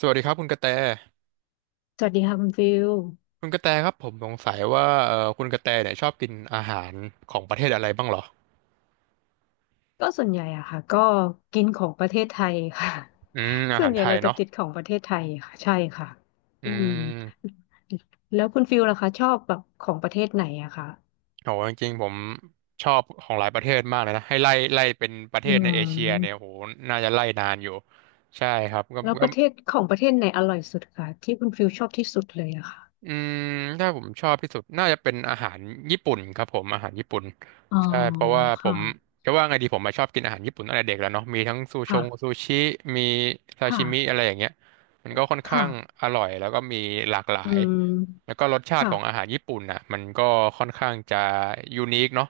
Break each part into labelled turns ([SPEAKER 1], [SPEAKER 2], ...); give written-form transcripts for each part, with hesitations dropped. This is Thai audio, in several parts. [SPEAKER 1] สวัสดีครับคุณกระแต
[SPEAKER 2] สวัสดีค่ะคุณฟิล
[SPEAKER 1] คุณกระแตครับผมสงสัยว่าคุณกระแตเนี่ยชอบกินอาหารของประเทศอะไรบ้างเหรอ
[SPEAKER 2] ก็ส่วนใหญ่อะค่ะก็กินของประเทศไทยค่ะ
[SPEAKER 1] อืม อา
[SPEAKER 2] ส่ว
[SPEAKER 1] หา
[SPEAKER 2] น
[SPEAKER 1] ร
[SPEAKER 2] ใหญ่
[SPEAKER 1] ไทย
[SPEAKER 2] เราจะ
[SPEAKER 1] เนาะ
[SPEAKER 2] ติดของประเทศไทยค่ะใช่ค่ะ
[SPEAKER 1] อื
[SPEAKER 2] อืม
[SPEAKER 1] ม
[SPEAKER 2] แล้วคุณฟิลล่ะคะชอบแบบของประเทศไหนอะคะ
[SPEAKER 1] โหจริงๆผมชอบของหลายประเทศมากเลยนะให้ไล่เป็นประเท
[SPEAKER 2] อื
[SPEAKER 1] ศในเอเชียเนี่ย
[SPEAKER 2] ม
[SPEAKER 1] โหน่าจะไล่นานอยู่ใช่ครับก็
[SPEAKER 2] แล้ว
[SPEAKER 1] ก็
[SPEAKER 2] ประเทศของประเทศไหนอร่อยสุดคะที่คุณฟิลชอบที่สุดเลยอะค่ะ
[SPEAKER 1] อืมถ้าผมชอบที่สุดน่าจะเป็นอาหารญี่ปุ่นครับผมอาหารญี่ปุ่น
[SPEAKER 2] อ๋อ
[SPEAKER 1] ใช่เพราะว่าผ
[SPEAKER 2] ค่ะ
[SPEAKER 1] มจะว่าไงดีผมมาชอบกินอาหารญี่ปุ่นตั้งแต่เด็กแล้วเนาะมีทั้งซูชง
[SPEAKER 2] ค่ะ
[SPEAKER 1] ซูชิมีซา
[SPEAKER 2] ค่ะ
[SPEAKER 1] ชิมิอะไรอย่างเงี้ยมันก็ค่อนข้าง
[SPEAKER 2] ค่ะ
[SPEAKER 1] อร่อยแล้วก็มีหลากหลา
[SPEAKER 2] อื
[SPEAKER 1] ยแล้
[SPEAKER 2] ม
[SPEAKER 1] วก็รสชาติ
[SPEAKER 2] ค่ะ
[SPEAKER 1] ของอาหารญี่ปุ่นน่ะมันก็ค่อนข้างจะยูนิคเนาะ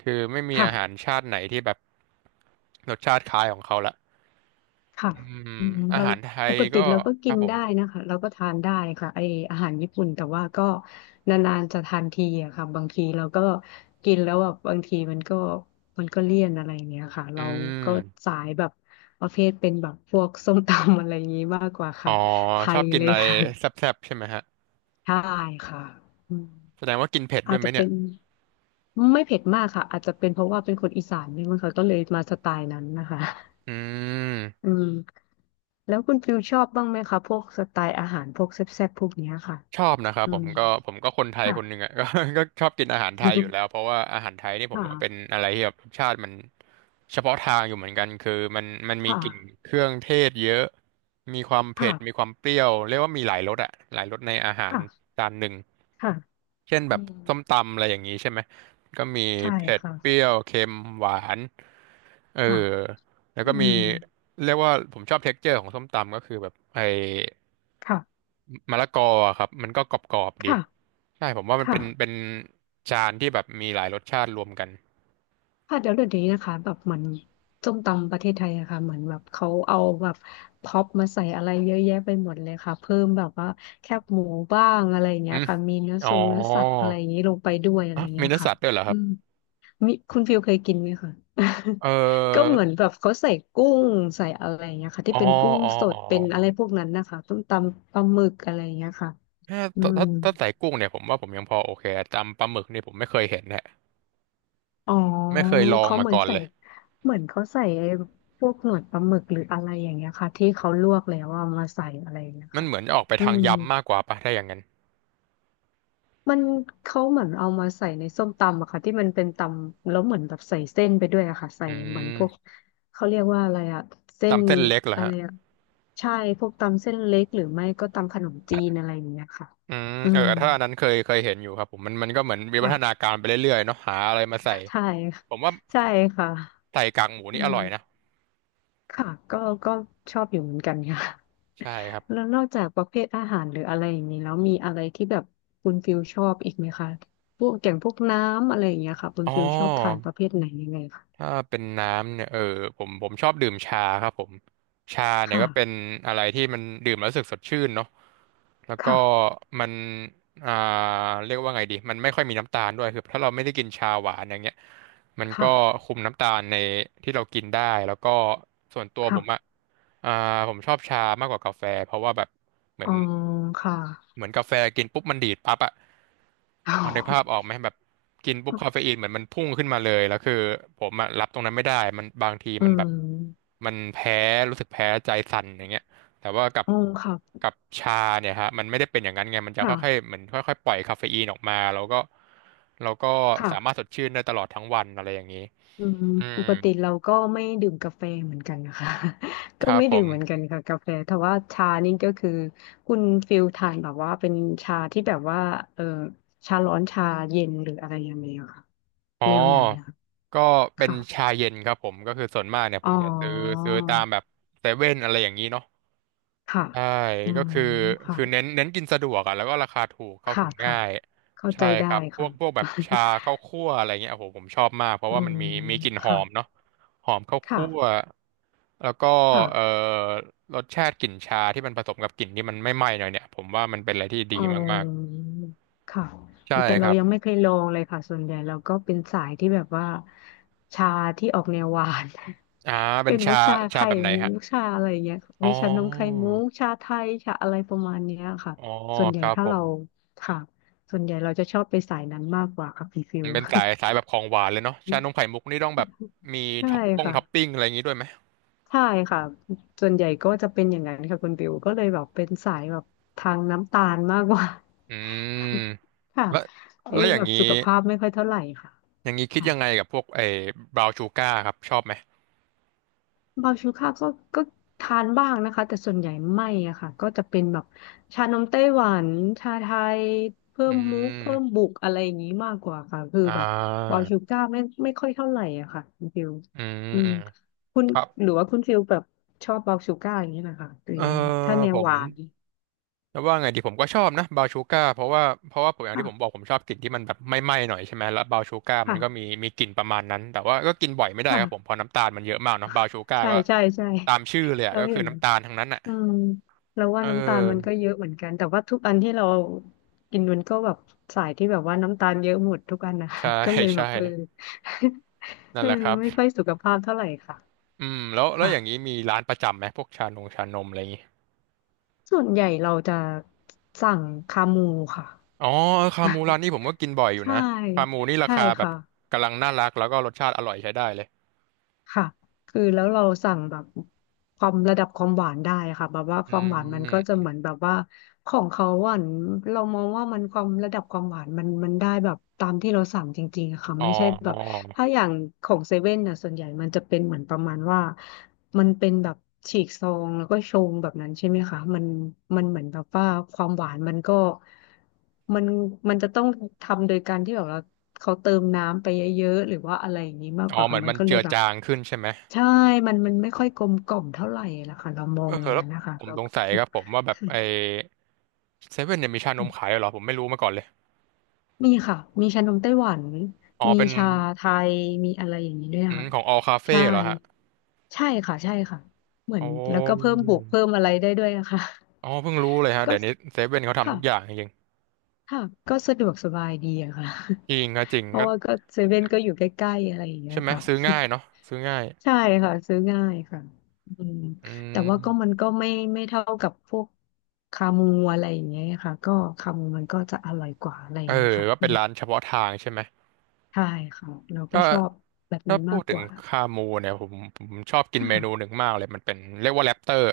[SPEAKER 1] คือไม่มี
[SPEAKER 2] ค่ะ
[SPEAKER 1] อาหารชาติไหนที่แบบรสชาติคล้ายของเขาละ
[SPEAKER 2] ค่ะ
[SPEAKER 1] อืม
[SPEAKER 2] อืม
[SPEAKER 1] อา
[SPEAKER 2] เรา
[SPEAKER 1] หารไท
[SPEAKER 2] ป
[SPEAKER 1] ย
[SPEAKER 2] กติ
[SPEAKER 1] ก็
[SPEAKER 2] เราก็
[SPEAKER 1] ค
[SPEAKER 2] กิ
[SPEAKER 1] รับ
[SPEAKER 2] น
[SPEAKER 1] ผม
[SPEAKER 2] ได้นะคะเราก็ทานได้ค่ะไออาหารญี่ปุ่นแต่ว่าก็นานๆจะทานทีอะค่ะบางทีเราก็กินแล้วแบบบางทีมันก็มันก็เลี่ยนอะไรอย่างเงี้ยค่ะ
[SPEAKER 1] อื
[SPEAKER 2] เราก็
[SPEAKER 1] ม
[SPEAKER 2] สายแบบประเภทเป็นแบบพวกส้มตำ อะไรอย่างงี้มากกว่า
[SPEAKER 1] อ๋อ
[SPEAKER 2] ค่ะไท
[SPEAKER 1] ชอ
[SPEAKER 2] ย
[SPEAKER 1] บกิน
[SPEAKER 2] เล
[SPEAKER 1] อะ
[SPEAKER 2] ย
[SPEAKER 1] ไร
[SPEAKER 2] ค่ะ
[SPEAKER 1] แซ่บๆใช่ไหมฮะ
[SPEAKER 2] ใช่ค่ะอืม
[SPEAKER 1] แสดงว่ากินเผ็ดด้
[SPEAKER 2] อา
[SPEAKER 1] ว
[SPEAKER 2] จ
[SPEAKER 1] ยไหม
[SPEAKER 2] จะ
[SPEAKER 1] เนี่
[SPEAKER 2] เป็
[SPEAKER 1] ย
[SPEAKER 2] นไม่เผ็ดมากค่ะอาจจะเป็นเพราะว่าเป็นคนอีสานด้วยมั้งค่ะก็เลยมาสไตล์นั้นนะคะ
[SPEAKER 1] อืม
[SPEAKER 2] อืมแล้วคุณฟิวชอบบ้างไหมคะพวกสไตล์อาหารพวกแซ่บๆพวกเนี้ยค่ะ
[SPEAKER 1] ชอบนะครับ
[SPEAKER 2] อื
[SPEAKER 1] ผ
[SPEAKER 2] ม
[SPEAKER 1] มก็ผมก็คนไทย
[SPEAKER 2] ค่ะ
[SPEAKER 1] คนหนึ่งอ่ะ ก็ชอบกินอาหารไทยอยู่แล้วเพราะว่าอาหารไทยนี่ ผ
[SPEAKER 2] ค
[SPEAKER 1] มว่าเป็น
[SPEAKER 2] ่ะ
[SPEAKER 1] อะไรที่แบบรสชาติมันเฉพาะทางอยู่เหมือนกันคือมันมี
[SPEAKER 2] ค่ะ
[SPEAKER 1] กลิ่นเครื่องเทศเยอะมีความเผ็ดมี
[SPEAKER 2] ค่ะ
[SPEAKER 1] ความเปรี้ยวเรียกว่ามีหลายรสอ่ะหลายรสในอาหาร
[SPEAKER 2] ค่ะ
[SPEAKER 1] จานหนึ่ง
[SPEAKER 2] ค่ะ
[SPEAKER 1] เช่นแบ
[SPEAKER 2] อื
[SPEAKER 1] บ
[SPEAKER 2] ม
[SPEAKER 1] ส้มตำอะไรอย่างนี้ใช่ไหมก็มี
[SPEAKER 2] ใช่
[SPEAKER 1] เผ็ดเปรี้
[SPEAKER 2] ค่ะ
[SPEAKER 1] ยวเค็มหวานเออ
[SPEAKER 2] ค่ะ
[SPEAKER 1] แล้ว
[SPEAKER 2] อื
[SPEAKER 1] ก็มี
[SPEAKER 2] ม
[SPEAKER 1] เรียกว่าผมชอบเท็กเจอร์ของส้มตำก็คือแบบไอ้
[SPEAKER 2] ค่ะ
[SPEAKER 1] มะละกออะครับมันก็กรอบๆดี
[SPEAKER 2] ค่ะ
[SPEAKER 1] ใช่ผมว่ามันเป็น
[SPEAKER 2] ค่ะ
[SPEAKER 1] จานที่แบบมีหลายรสชาติรวมกัน
[SPEAKER 2] ค่ะเดี๋ยวเดี๋ยวนี้นะคะแบบเหมือนส้มตำประเทศไทยอะค่ะเหมือนแบบเขาเอาแบบพร็อปมาใส่อะไรเยอะแยะไปหมดเลยค่ะเพิ่มแบบว่าแคบหมูบ้างอะไรอย่าง
[SPEAKER 1] อื
[SPEAKER 2] เงี้ย
[SPEAKER 1] ม
[SPEAKER 2] ค่ะมีเนื้อ
[SPEAKER 1] อ๋
[SPEAKER 2] ท
[SPEAKER 1] อ
[SPEAKER 2] รงเนื้อสัตว์อะไรอย่างงี้ลงไปด้วยอะไร
[SPEAKER 1] อ่ะ
[SPEAKER 2] อย่าง
[SPEAKER 1] มี
[SPEAKER 2] เงี้ย
[SPEAKER 1] เนื้อ
[SPEAKER 2] ค่ะ
[SPEAKER 1] สัตว์ด้วยเหรอค
[SPEAKER 2] อื
[SPEAKER 1] รับ
[SPEAKER 2] ม มิคุณฟิลเคยกินไหมคะ
[SPEAKER 1] เอ
[SPEAKER 2] ก็เห
[SPEAKER 1] อ
[SPEAKER 2] มือนแบบเขาใส่กุ้งใส่อะไรอย่างเงี้ยค่ะที่
[SPEAKER 1] อ๋อ
[SPEAKER 2] เป็นกุ้ง
[SPEAKER 1] อ๋อ
[SPEAKER 2] ส
[SPEAKER 1] อ๋
[SPEAKER 2] ด
[SPEAKER 1] อ
[SPEAKER 2] เป็นอะไรพวกนั้นนะคะต้มตำปลาหมึกอะไรอย่างเงี้ยค่ะ
[SPEAKER 1] ถ้า
[SPEAKER 2] อืม
[SPEAKER 1] ถ้าถ้าใส่กุ้งเนี่ยผมว่าผมยังพอโอเคจำปลาหมึกเนี่ยผมไม่เคยเห็นแหละ
[SPEAKER 2] อ๋อ
[SPEAKER 1] ไม่เคยลอง
[SPEAKER 2] เขา
[SPEAKER 1] มา
[SPEAKER 2] เหมือน
[SPEAKER 1] ก่อน
[SPEAKER 2] ใส่
[SPEAKER 1] เลย
[SPEAKER 2] เหมือนเขาใส่ไอ้พวกหนวดปลาหมึกหรืออะไรอย่างเงี้ยค่ะที่เขาลวกแล้วเอามาใส่อะไรอย่างเงี้ย
[SPEAKER 1] มัน
[SPEAKER 2] ค่ะ
[SPEAKER 1] เหมือนจะออกไป
[SPEAKER 2] อื
[SPEAKER 1] ทาง
[SPEAKER 2] ม
[SPEAKER 1] ยำมากกว่าปะถ้าอย่างนั้น
[SPEAKER 2] มันเขาเหมือนเอามาใส่ในส้มตำอะค่ะที่มันเป็นตำแล้วเหมือนแบบใส่เส้นไปด้วยอะค่ะใส่
[SPEAKER 1] อื
[SPEAKER 2] เหมือนพวก
[SPEAKER 1] ม
[SPEAKER 2] เขาเรียกว่าอะไรอะเส้น
[SPEAKER 1] จำเส้นเล็กเหรอ
[SPEAKER 2] อะไร
[SPEAKER 1] ฮะ
[SPEAKER 2] อะใช่พวกตำเส้นเล็กหรือไม่ก็ตำขนมจีนอะไรอย่างเงี้ยค่ะ
[SPEAKER 1] อืม
[SPEAKER 2] อื
[SPEAKER 1] เออ
[SPEAKER 2] ม
[SPEAKER 1] ถ้าอันนั้นเคยเห็นอยู่ครับผมมันก็เหมือนวิวั
[SPEAKER 2] ค่ะ
[SPEAKER 1] ฒนาการไปเรื่อยๆเนาะหาอะไรมาใส่
[SPEAKER 2] ใช่ค่ะ
[SPEAKER 1] ผมว่า
[SPEAKER 2] ใช่ค่ะ
[SPEAKER 1] ใส่กากหมู
[SPEAKER 2] อื
[SPEAKER 1] นี่อร่อยนะ
[SPEAKER 2] มค่ะก็ชอบอยู่เหมือนกันค่ะ
[SPEAKER 1] ใช่ครับ
[SPEAKER 2] แล้วนอกจากประเภทอาหารหรืออะไรอย่างนี้แล้วมีอะไรที่แบบคุณฟิลชอบอีกไหมคะพวกอย่างพวกน้ำอะไรอย่างเงี้ยค่ะคุณ
[SPEAKER 1] อ๋อ
[SPEAKER 2] ฟิลชอบทานประเภทไหนยังไงคะ
[SPEAKER 1] ถ้าเป็นน้ำเนี่ยเออผมชอบดื่มชาครับผมชาเนี่ย
[SPEAKER 2] ค่ะ
[SPEAKER 1] ก็เป็นอะไรที่มันดื่มแล้วรู้สึกสดชื่นเนาะแล้วก็
[SPEAKER 2] ค่ะ
[SPEAKER 1] มันอ่าเรียกว่าไงดีมันไม่ค่อยมีน้ำตาลด้วยคือถ้าเราไม่ได้กินชาหวานอย่างเงี้ย มันก็
[SPEAKER 2] ค่ะ
[SPEAKER 1] คุมน้ำตาลในที่เรากินได้แล้วก็ส่วนตัวผมอ่ะ
[SPEAKER 2] ค่ะ
[SPEAKER 1] อ่าผมชอบชามากกว่ากาแฟเพราะว่าแบบเหมือ
[SPEAKER 2] อ๋อ
[SPEAKER 1] น
[SPEAKER 2] ค่ะ
[SPEAKER 1] เหมือนกาแฟกินปุ๊บมันดีดปั๊บอ่ะพอนึกภาพออก ไหมแบบกินปุ๊บคาเฟอีนเหมือนมันพุ่งขึ้นมาเลยแล้วคือผมอ่ะรับตรงนั้นไม่ได้มันบางที
[SPEAKER 2] อื
[SPEAKER 1] มันแบบ
[SPEAKER 2] ม
[SPEAKER 1] มันแพ้รู้สึกแพ้ใจสั่นอย่างเงี้ย แต่ว่ากับ
[SPEAKER 2] อ๋อค่ะ
[SPEAKER 1] กับชาเนี่ยฮะมันไม่ได้เป็นอย่างนั้นไงมันจะ
[SPEAKER 2] ค่ะ
[SPEAKER 1] ค่อยๆเหมือนค่อยๆปล่อยคาเฟอีนออกมาแล้วก็เราก็
[SPEAKER 2] ค่ะ
[SPEAKER 1] สามารถสดชื่นได้ตลอดทั้งวันอะไรอย่างนี้
[SPEAKER 2] อืม
[SPEAKER 1] อื
[SPEAKER 2] ป
[SPEAKER 1] ม
[SPEAKER 2] กติเราก็ไม่ดื่มกาแฟเหมือนกันนะคะ
[SPEAKER 1] ค
[SPEAKER 2] ก็
[SPEAKER 1] รับ
[SPEAKER 2] ไม่
[SPEAKER 1] ผ
[SPEAKER 2] ดื่มเหมือนกั
[SPEAKER 1] ม
[SPEAKER 2] นค่ะกาแฟแต่ว่าชานี่ก็คือคุณฟิลทานแบบว่าเป็นชาที่แบบว่าเออชาร้อนชาเย็นหรืออะไรยังไงอะค่ะ
[SPEAKER 1] อ๋อ
[SPEAKER 2] แนวไหนนะคะ
[SPEAKER 1] ก็เป็น
[SPEAKER 2] ค่ะ
[SPEAKER 1] ชาเย็นครับผมก็คือส่วนมากเนี่ยผ
[SPEAKER 2] อ๋
[SPEAKER 1] ม
[SPEAKER 2] อ
[SPEAKER 1] จะซื้อตามแบบเซเว่นอะไรอย่างนี้เนาะ
[SPEAKER 2] ค่ะ
[SPEAKER 1] ใช่
[SPEAKER 2] อื
[SPEAKER 1] ก็
[SPEAKER 2] ม
[SPEAKER 1] คือ
[SPEAKER 2] ค่ะ
[SPEAKER 1] คือเน้นกินสะดวกอ่ะแล้วก็ราคาถูกเข้า
[SPEAKER 2] ค่ะ
[SPEAKER 1] ถึง
[SPEAKER 2] ค่ะ
[SPEAKER 1] ง่าย
[SPEAKER 2] เข้าใจ
[SPEAKER 1] ใช่ค
[SPEAKER 2] ได้
[SPEAKER 1] รับพว
[SPEAKER 2] ค่ะ
[SPEAKER 1] กพวกแบบ ชาข้าวคั่วอะไรเงี้ยโอ้โหผมชอบมากเพราะ
[SPEAKER 2] อื
[SPEAKER 1] ว่ามัน
[SPEAKER 2] ม
[SPEAKER 1] มีกลิ่นหอ
[SPEAKER 2] ค่ะ
[SPEAKER 1] มเนาะหอมข้าว
[SPEAKER 2] ค่ะ
[SPEAKER 1] คั่วแล้วก็เอ่
[SPEAKER 2] ค่ะ
[SPEAKER 1] อรสชาติกลิ่นชาที่มันผสมกับกลิ่นที่มันไม่ไหม้หน่อยเนี่ยผมว่ามันเป็นอะไรที่
[SPEAKER 2] เ
[SPEAKER 1] ดีมาก
[SPEAKER 2] ออค่ะ
[SPEAKER 1] ๆ
[SPEAKER 2] อุ๊
[SPEAKER 1] ใช่
[SPEAKER 2] ยแต่
[SPEAKER 1] ค
[SPEAKER 2] เรา
[SPEAKER 1] รับ
[SPEAKER 2] ยังไม่เคยลองเลยค่ะส่วนใหญ่เราก็เป็นสายที่แบบว่าชาที่ออกแนวหวาน
[SPEAKER 1] อ่า เป็
[SPEAKER 2] เป็
[SPEAKER 1] น
[SPEAKER 2] นพวกชา
[SPEAKER 1] ชา
[SPEAKER 2] ไข่
[SPEAKER 1] แบบไหน
[SPEAKER 2] มุ
[SPEAKER 1] ฮะ
[SPEAKER 2] กชาอะไรอย่างเงี้ย
[SPEAKER 1] อ๋อ
[SPEAKER 2] มีชานมไข่มุกชาไทย ชาอะไรประมาณเนี้ยค่ะ
[SPEAKER 1] อ๋อ
[SPEAKER 2] ส่วนให
[SPEAKER 1] ค
[SPEAKER 2] ญ่
[SPEAKER 1] รับ
[SPEAKER 2] ถ้า
[SPEAKER 1] ผม
[SPEAKER 2] เราค่ะ ส่วนใหญ่เราจะชอบไปสายนั้นมากกว่าค่ะพี่ฟิ
[SPEAKER 1] มั
[SPEAKER 2] ว
[SPEAKER 1] นเป็นสายแบบของหวานเลยเนาะชานมไข่มุกนี่ต้องแบบ มี
[SPEAKER 2] ใช่ค่ะ
[SPEAKER 1] ท็อปปิ้งอะไรอย่างงี้ด้วยไหม
[SPEAKER 2] ใช่ค่ะส่วนใหญ่ก็จะเป็นอย่างนั้นค่ะคุณบิวก็เลยแบบเป็นสายแบบทางน้ำตาลมากกว่า
[SPEAKER 1] อืม
[SPEAKER 2] ค่ะ
[SPEAKER 1] แล้ว
[SPEAKER 2] ไอ้
[SPEAKER 1] แล้วอ
[SPEAKER 2] แบ
[SPEAKER 1] ย่าง
[SPEAKER 2] บ
[SPEAKER 1] นี้
[SPEAKER 2] สุขภาพไม่ค่อยเท่าไหร่ค่ะ
[SPEAKER 1] อย่างนี้คิด
[SPEAKER 2] ค่ะ
[SPEAKER 1] ยังไงกับพวกไอ้บราวน์ชูการ์ครับชอบไหม
[SPEAKER 2] บาชูค่าก็ทานบ้างนะคะแต่ส่วนใหญ่ไม่อะค่ะก็จะเป็นแบบชานมไต้หวันชาไทยเพิ่
[SPEAKER 1] อื
[SPEAKER 2] มมุกเพิ่ม
[SPEAKER 1] ม
[SPEAKER 2] บุกอะไรอย่างนี้มากกว่าค่ะคือ
[SPEAKER 1] อ่
[SPEAKER 2] แบบบา
[SPEAKER 1] า
[SPEAKER 2] ชูก้าไม่ค่อยเท่าไหร่อะค่ะคุณฟิว
[SPEAKER 1] อืม
[SPEAKER 2] อื
[SPEAKER 1] อื
[SPEAKER 2] ม
[SPEAKER 1] ม
[SPEAKER 2] คุณ
[SPEAKER 1] ครับ
[SPEAKER 2] หรือว่าคุณฟิวแบบชอบบาชูก้าอย่างนี้นะคะหรือ
[SPEAKER 1] เออ
[SPEAKER 2] ยังไงถ้าแน
[SPEAKER 1] ผ
[SPEAKER 2] วห
[SPEAKER 1] ม
[SPEAKER 2] วาน
[SPEAKER 1] จะว่าไงดีผมก็ชอบนะบราวน์ชูการ์เพราะว่าเพราะว่าผมอย่างที่ผมบอ
[SPEAKER 2] ค่ะ
[SPEAKER 1] กผมชอบกลิ่นที่มันแบบไม่ไหม้หน่อยใช่ไหมแล้วบราวน์ชูการ์มันก็มี
[SPEAKER 2] ค่ะ
[SPEAKER 1] มีกลิ่นประมาณนั้นแต่ว่าก็กินบ่อยไม่ได้ครับผมเพ
[SPEAKER 2] ค่ะ
[SPEAKER 1] ราะน้ำตาลมันเยอะมากเนอะบราวน์ชูการ์
[SPEAKER 2] ใช่
[SPEAKER 1] ก็
[SPEAKER 2] ใช่ใช่
[SPEAKER 1] ตามชื่อเลยอะ
[SPEAKER 2] เรา
[SPEAKER 1] ก็
[SPEAKER 2] เห็
[SPEAKER 1] คือ
[SPEAKER 2] นนะ
[SPEAKER 1] น้ำตาลทั้งนั้นอ่ะ
[SPEAKER 2] อืมเราว่า
[SPEAKER 1] เอ
[SPEAKER 2] น้ำตาลมันก็
[SPEAKER 1] อ
[SPEAKER 2] เยอะเหมือนกันแต่ว่าทุกอันที่เรากินมันก็แบบสายที่แบบว่าน้ำตาลเยอะหมดทุกอันนะ
[SPEAKER 1] ใช่
[SPEAKER 2] ก็เลย แบ
[SPEAKER 1] ใช่
[SPEAKER 2] บเออ
[SPEAKER 1] นั่
[SPEAKER 2] เอ
[SPEAKER 1] น
[SPEAKER 2] อ
[SPEAKER 1] แหละครับ
[SPEAKER 2] ไม่ค่อยสุขภาพเท่าไหร่ค่ะ
[SPEAKER 1] แล้วอย่างนี้
[SPEAKER 2] ค่ะ
[SPEAKER 1] มีร้านประจำไหมพวกชานงชานมอะไรอย่างงี้
[SPEAKER 2] ส่วนใหญ่เราจะสั่งคามูค่ะ
[SPEAKER 1] อ๋อคามูร้านนี้ผมก็กินบ่อยอ ยู่
[SPEAKER 2] ใช่
[SPEAKER 1] นะคามูนี่รา
[SPEAKER 2] ใช่
[SPEAKER 1] คาแบบ
[SPEAKER 2] ค่ะ
[SPEAKER 1] กำลังน่ารักแล้วก็รสชาติอร่อยใช้ได้เลย
[SPEAKER 2] ค่ะคือแล้วเราสั่งแบบความระดับความหวานได้ค่ะแบบว่าค
[SPEAKER 1] อื
[SPEAKER 2] วามหวานมันก็จะ
[SPEAKER 1] ม
[SPEAKER 2] เหมือนแบบว่าของเขาหวานเรามองว่ามันความระดับความหวานมันได้แบบตามที่เราสั่งจริงๆอะค่ะ
[SPEAKER 1] อ๋อ
[SPEAKER 2] ไม่ใช่แบ
[SPEAKER 1] อ๋อ
[SPEAKER 2] บถ้าอย่างของเซเว่นน่ะส่วนใหญ่มันจะเป็นเหมือนประมาณว่ามันเป็นแบบฉีกซองแล้วก็ชงแบบนั้นใช่ไหมคะมันเหมือนแบบว่าความหวานมันก็มันมันจะต้องทำโดยการที่แบบเราเขาเติมน้ำไปเยอะๆหรือว่าอะไรอย่างนี้มากก
[SPEAKER 1] อ๋อ
[SPEAKER 2] ว่า
[SPEAKER 1] เหมื
[SPEAKER 2] ค่ะ
[SPEAKER 1] อน
[SPEAKER 2] มัน
[SPEAKER 1] มัน
[SPEAKER 2] ก็เล
[SPEAKER 1] เจื
[SPEAKER 2] ย
[SPEAKER 1] อ
[SPEAKER 2] แบบ
[SPEAKER 1] จางขึ้นใช่ไหม
[SPEAKER 2] ใช่มันไม่ค่อยกลมกล่อมเท่าไหร่ละค่ะเรามอ
[SPEAKER 1] เอ
[SPEAKER 2] ง
[SPEAKER 1] อ
[SPEAKER 2] อย่าง
[SPEAKER 1] แล้
[SPEAKER 2] นั้
[SPEAKER 1] ว
[SPEAKER 2] นนะคะ
[SPEAKER 1] ผม
[SPEAKER 2] เรา
[SPEAKER 1] สงสัยครับผมว่าแบบไอ
[SPEAKER 2] ค
[SPEAKER 1] เซเว่นเนี่ยมีชาน
[SPEAKER 2] ะ
[SPEAKER 1] มขายด้วยเหรอผมไม่รู้มาก่อนเลย
[SPEAKER 2] มีค่ะมีชานมไต้หวัน
[SPEAKER 1] อ๋อ
[SPEAKER 2] มี
[SPEAKER 1] เป็น
[SPEAKER 2] ชาไทย มีอะไรอย่างนี้ด้วย
[SPEAKER 1] อืม
[SPEAKER 2] ค่ะ
[SPEAKER 1] ของ All Cafe
[SPEAKER 2] ใช่
[SPEAKER 1] เหรอฮะ
[SPEAKER 2] ใช่ค่ะใช่ค่ะเหมือ
[SPEAKER 1] โอ้
[SPEAKER 2] นแล้วก็เพิ่มบวกเพิ่มอะไรได้ด้วยนะคะ
[SPEAKER 1] อ๋อเพิ่งรู้เลยฮะ
[SPEAKER 2] ก็
[SPEAKER 1] เดี๋ยวนี้เซเว่นเขาทำ
[SPEAKER 2] ค่ะ
[SPEAKER 1] ทุกอย่างจริง
[SPEAKER 2] ค่ะก็สะดวกสบายดีอะค่ะ
[SPEAKER 1] จริง ก็จริง
[SPEAKER 2] เพ
[SPEAKER 1] ก็
[SPEAKER 2] ราะว่าก็เซเว่นก็อยู่ใกล้ๆอะไรอย่างเงี้
[SPEAKER 1] ใช่
[SPEAKER 2] ย
[SPEAKER 1] ไหม
[SPEAKER 2] ค่ะ
[SPEAKER 1] ซื้อง่ายเนาะซื้อง่าย
[SPEAKER 2] ใช่ค่ะซื้อง่ายค่ะอืม
[SPEAKER 1] อื
[SPEAKER 2] แต่ว่าก็มั
[SPEAKER 1] ม
[SPEAKER 2] นก็ไม่เท่ากับพวกคามูอะไรอย่างเงี้ยค่ะก็คามูมันก็จะอร่อยกว่าอะไรอ
[SPEAKER 1] เอ
[SPEAKER 2] ย่าง
[SPEAKER 1] อ
[SPEAKER 2] เงี้ยค่ะ
[SPEAKER 1] ก็
[SPEAKER 2] อื
[SPEAKER 1] เป็น
[SPEAKER 2] ม
[SPEAKER 1] ร้านเฉพาะทางใช่ไหม
[SPEAKER 2] ใช่ค่ะเราก็
[SPEAKER 1] ก็
[SPEAKER 2] ชอบแบบนั้
[SPEAKER 1] ถ้า
[SPEAKER 2] น
[SPEAKER 1] พู
[SPEAKER 2] มาก
[SPEAKER 1] ด
[SPEAKER 2] ก
[SPEAKER 1] ถึง
[SPEAKER 2] ว่า
[SPEAKER 1] คามูเนี่ยผมชอบกินเมนูห
[SPEAKER 2] ค่ะ
[SPEAKER 1] นึ่งมากเลยมันเป็นเรียกว่าแรปเตอร์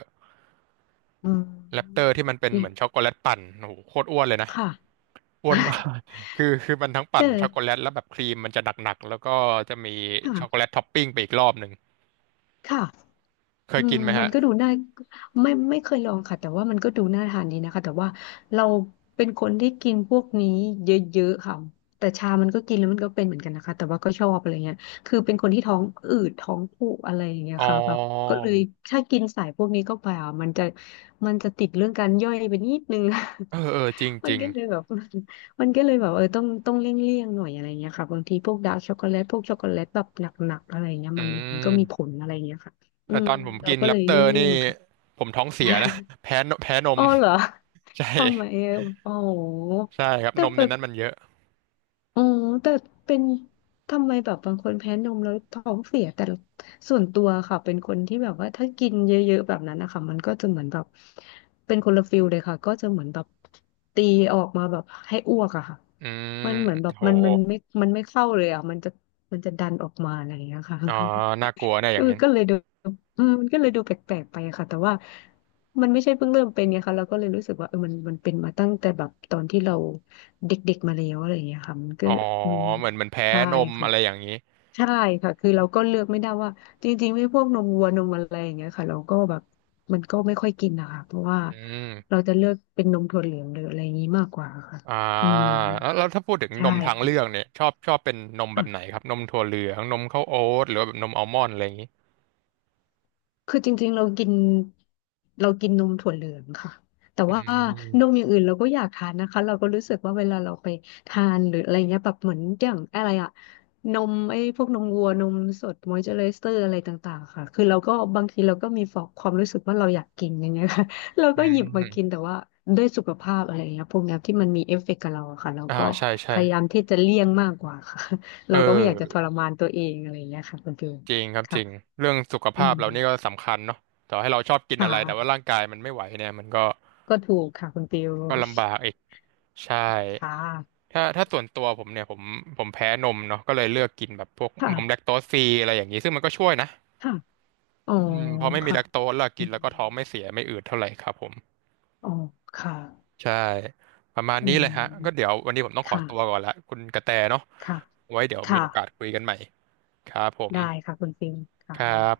[SPEAKER 2] อื
[SPEAKER 1] แรปเตอ
[SPEAKER 2] ม
[SPEAKER 1] ร์ที่มันเป็น
[SPEAKER 2] นี่
[SPEAKER 1] เหมือนช็อกโกแลตปั่นโอ้โหโคตรอ้วนเลยนะ
[SPEAKER 2] ค่ะ
[SPEAKER 1] อ้วนมาก คือมันทั้งปั่
[SPEAKER 2] แต่
[SPEAKER 1] นช็อกโกแลตแล้วแบบครีมมันจะหนักๆแล้วก็จะมีช็อกโกแล
[SPEAKER 2] ค่ะ
[SPEAKER 1] ตท็อปปิ้งไปอีกรอบหนึ่ง
[SPEAKER 2] ค่ะ
[SPEAKER 1] เค
[SPEAKER 2] อื
[SPEAKER 1] ยกิ
[SPEAKER 2] ม
[SPEAKER 1] นไหม
[SPEAKER 2] มัน
[SPEAKER 1] ฮะ
[SPEAKER 2] ก็ดูน่าไม่เคยลองค่ะแต่ว่ามันก็ดูน่าทานดีนะคะแต่ว่าเราเป็นคนที่กินพวกนี้เยอะๆค่ะแต่ชามันก็กินแล้วมันก็เป็นเหมือนกันนะคะแต่ว่าก็ชอบอะไรเงี้ยคือเป็นคนที่ท้องอืดท้องผูกอะไรอย่างเงี้ย
[SPEAKER 1] อ๋อ
[SPEAKER 2] ค่ะแบบก็เลยถ้ากินสายพวกนี้เข้าไปอ่ะมันจะมันจะติดเรื่องการย่อยไปนิดนึง
[SPEAKER 1] เออเออจริง
[SPEAKER 2] มั
[SPEAKER 1] จ
[SPEAKER 2] น
[SPEAKER 1] ริง
[SPEAKER 2] ก็เลยแบบมันก็เลยแบบเออต้องเลี่ยงเลี่ยงหน่อยอะไรเงี้ยค่ะบางทีพวกดาร์กช็อกโกแลตพวกช็อกโกแลตแบบหนักๆอะไรเงี้ย
[SPEAKER 1] อื
[SPEAKER 2] มันก็มีผ
[SPEAKER 1] ม
[SPEAKER 2] ลอะไรเงี้ยค่ะ อื
[SPEAKER 1] แต่
[SPEAKER 2] ม
[SPEAKER 1] ตอนผม
[SPEAKER 2] เรา
[SPEAKER 1] กิน
[SPEAKER 2] ก็
[SPEAKER 1] แร
[SPEAKER 2] เล
[SPEAKER 1] ป
[SPEAKER 2] ย
[SPEAKER 1] เต
[SPEAKER 2] เล
[SPEAKER 1] อร์
[SPEAKER 2] ี่ย
[SPEAKER 1] นี่
[SPEAKER 2] งๆค่ะ
[SPEAKER 1] ผมท้องเสียนะ แพ้
[SPEAKER 2] อ๋
[SPEAKER 1] ม
[SPEAKER 2] อเหรอ
[SPEAKER 1] ใช่
[SPEAKER 2] ทำไมอะอ๋อ
[SPEAKER 1] ใช่ครับ
[SPEAKER 2] แต่
[SPEAKER 1] นม
[SPEAKER 2] แบ
[SPEAKER 1] ใน
[SPEAKER 2] บ
[SPEAKER 1] นั้นมันเยอะ
[SPEAKER 2] อ๋อแต่เป็นทำไมแบบบางคนแพ้นมแล้วท้องเสียแต่ส่วนตัวค่ะเป็นคนที่แบบว่าถ้ากินเยอะๆแบบนั้นนะคะมันก็จะเหมือนแบบเป็นคนละฟิลเลยค่ะก็จะเหมือนแบบตีออกมาแบบให้อ้วกอะค่ะ
[SPEAKER 1] อืม
[SPEAKER 2] มันเหมือนแบบ
[SPEAKER 1] โห
[SPEAKER 2] มันไม่มันไม่เข้าเลยอะมันจะมันจะดันออกมาอะไรอย่างเงี้ยค่ะ
[SPEAKER 1] อ๋อน่ากลัวนะอ
[SPEAKER 2] เอ
[SPEAKER 1] ย่า
[SPEAKER 2] อ
[SPEAKER 1] งนี้
[SPEAKER 2] ก็เลยดูเออมันก็เลยดูแปลกๆไปอะค่ะแต่ว่ามันไม่ใช่เพิ่งเริ่มเป็นไงคะเราก็เลยรู้สึกว่าเออมันเป็นมาตั้งแต่แบบตอนที่เราเด็กๆมาแล้วอะไรอย่างเงี้ยค่ะมันก็
[SPEAKER 1] อ๋อ
[SPEAKER 2] อืม
[SPEAKER 1] เหมือนแพ้
[SPEAKER 2] ใช่
[SPEAKER 1] นม
[SPEAKER 2] ค่ะ
[SPEAKER 1] อะไรอย่างนี้
[SPEAKER 2] ใช่ค่ะคือเราก็เลือกไม่ได้ว่าจริงๆไม่พวกนมวัวนมอะไรอย่างเงี้ยค่ะเราก็แบบมันก็ไม่ค่อยกินนะคะเพราะว่า
[SPEAKER 1] อื
[SPEAKER 2] เรา
[SPEAKER 1] ม
[SPEAKER 2] จะเลือกเป็นนมถั่วเหลืองหรืออะไรอย่างงี้มากกว่าค่ะ
[SPEAKER 1] อ่า
[SPEAKER 2] อืม
[SPEAKER 1] แล้วถ้าพูดถึงน
[SPEAKER 2] ใช่
[SPEAKER 1] มทาง
[SPEAKER 2] ค
[SPEAKER 1] เลือกเนี่ยชอบเป็นนมแบ
[SPEAKER 2] ่ะ
[SPEAKER 1] บไหนครับนมถั่วเหลืองนมข้าวโอ๊ตหรือว่าแบบนมอัลมอนด์อะไรอย่างนี้
[SPEAKER 2] คือจริงๆเรากินเรากินนมถั่วเหลืองค่ะแต่
[SPEAKER 1] อื
[SPEAKER 2] ว่านม
[SPEAKER 1] ม
[SPEAKER 2] อย่างอื่นเราก็อยากทานนะคะเราก็รู้สึกว่าเวลาเราไปทานหรืออะไรเงี้ยแบบเหมือนอย่างอะไรอะนมไอ้พวกนมวัวนมสดมอยเจอไรเซอร์อะไรต่างๆค่ะคือเราก็บางทีเราก็มีฟอกความรู้สึกว่าเราอยากกินอย่างเงี้ยค่ะ เรา
[SPEAKER 1] อื
[SPEAKER 2] ก็หยิบมากิน
[SPEAKER 1] ม
[SPEAKER 2] แต่ว่าด้วยสุขภาพอะไรเงี้ยพวกเนี้ยที่มันมีเอฟเฟกต์กับเราอะค่ะเรา
[SPEAKER 1] อ่า
[SPEAKER 2] ก็
[SPEAKER 1] ใช่
[SPEAKER 2] พ
[SPEAKER 1] ใช่
[SPEAKER 2] ยายามที่จะเลี่ยงมากกว่าค่ะ
[SPEAKER 1] เ
[SPEAKER 2] เราก็ไม่อยากจะท
[SPEAKER 1] ออ
[SPEAKER 2] รมานตัวเองอะไรเงี้ยค่ะคุณฟิล
[SPEAKER 1] จริงครับจ
[SPEAKER 2] ค่ะ
[SPEAKER 1] ริงเรื่องสุข
[SPEAKER 2] อื
[SPEAKER 1] ภาพ
[SPEAKER 2] ม
[SPEAKER 1] เรานี่ก็สำคัญเนาะต่อให้เราชอบกิน
[SPEAKER 2] ค
[SPEAKER 1] อะไรแต่ว่า
[SPEAKER 2] ่ะ
[SPEAKER 1] ร่างกายมันไม่ไหวเนี่ยมันก็
[SPEAKER 2] ก็ถูกค่ะคุณฟิว
[SPEAKER 1] ก็ลำบากอีก ใช่
[SPEAKER 2] ค่ะ
[SPEAKER 1] ถ้าส่วนตัวผมเนี่ยผมแพ้นมเนาะก็เลยเลือกกินแบบพวก
[SPEAKER 2] ค่ะ
[SPEAKER 1] นมแลคโตสฟรีอะไรอย่างนี้ซึ่งมันก็ช่วยนะ
[SPEAKER 2] ค่ะ อ๋อ
[SPEAKER 1] อืมพอไม่มี
[SPEAKER 2] ค่ะ
[SPEAKER 1] แลคโตสแล้ว
[SPEAKER 2] อื
[SPEAKER 1] กิน
[SPEAKER 2] ม
[SPEAKER 1] แล้วก็ท้องไม่เสียไม่อืดเท่าไหร่ครับผม
[SPEAKER 2] อ๋อค่ะ
[SPEAKER 1] ใช่ประมาณ
[SPEAKER 2] อื
[SPEAKER 1] นี้เลยฮะก็เดี๋
[SPEAKER 2] ม
[SPEAKER 1] ยววันนี้ผมต้องขอ
[SPEAKER 2] ค่ะ
[SPEAKER 1] ตัวก่อนละคุณกระแตเนาะ
[SPEAKER 2] ค่ะ
[SPEAKER 1] ไว้เดี๋ยวมีโอกาส
[SPEAKER 2] ค่ะ
[SPEAKER 1] คุยกันใหม่ครับผม
[SPEAKER 2] ได้ค่ะคุณฟิวค่ะ
[SPEAKER 1] ครับ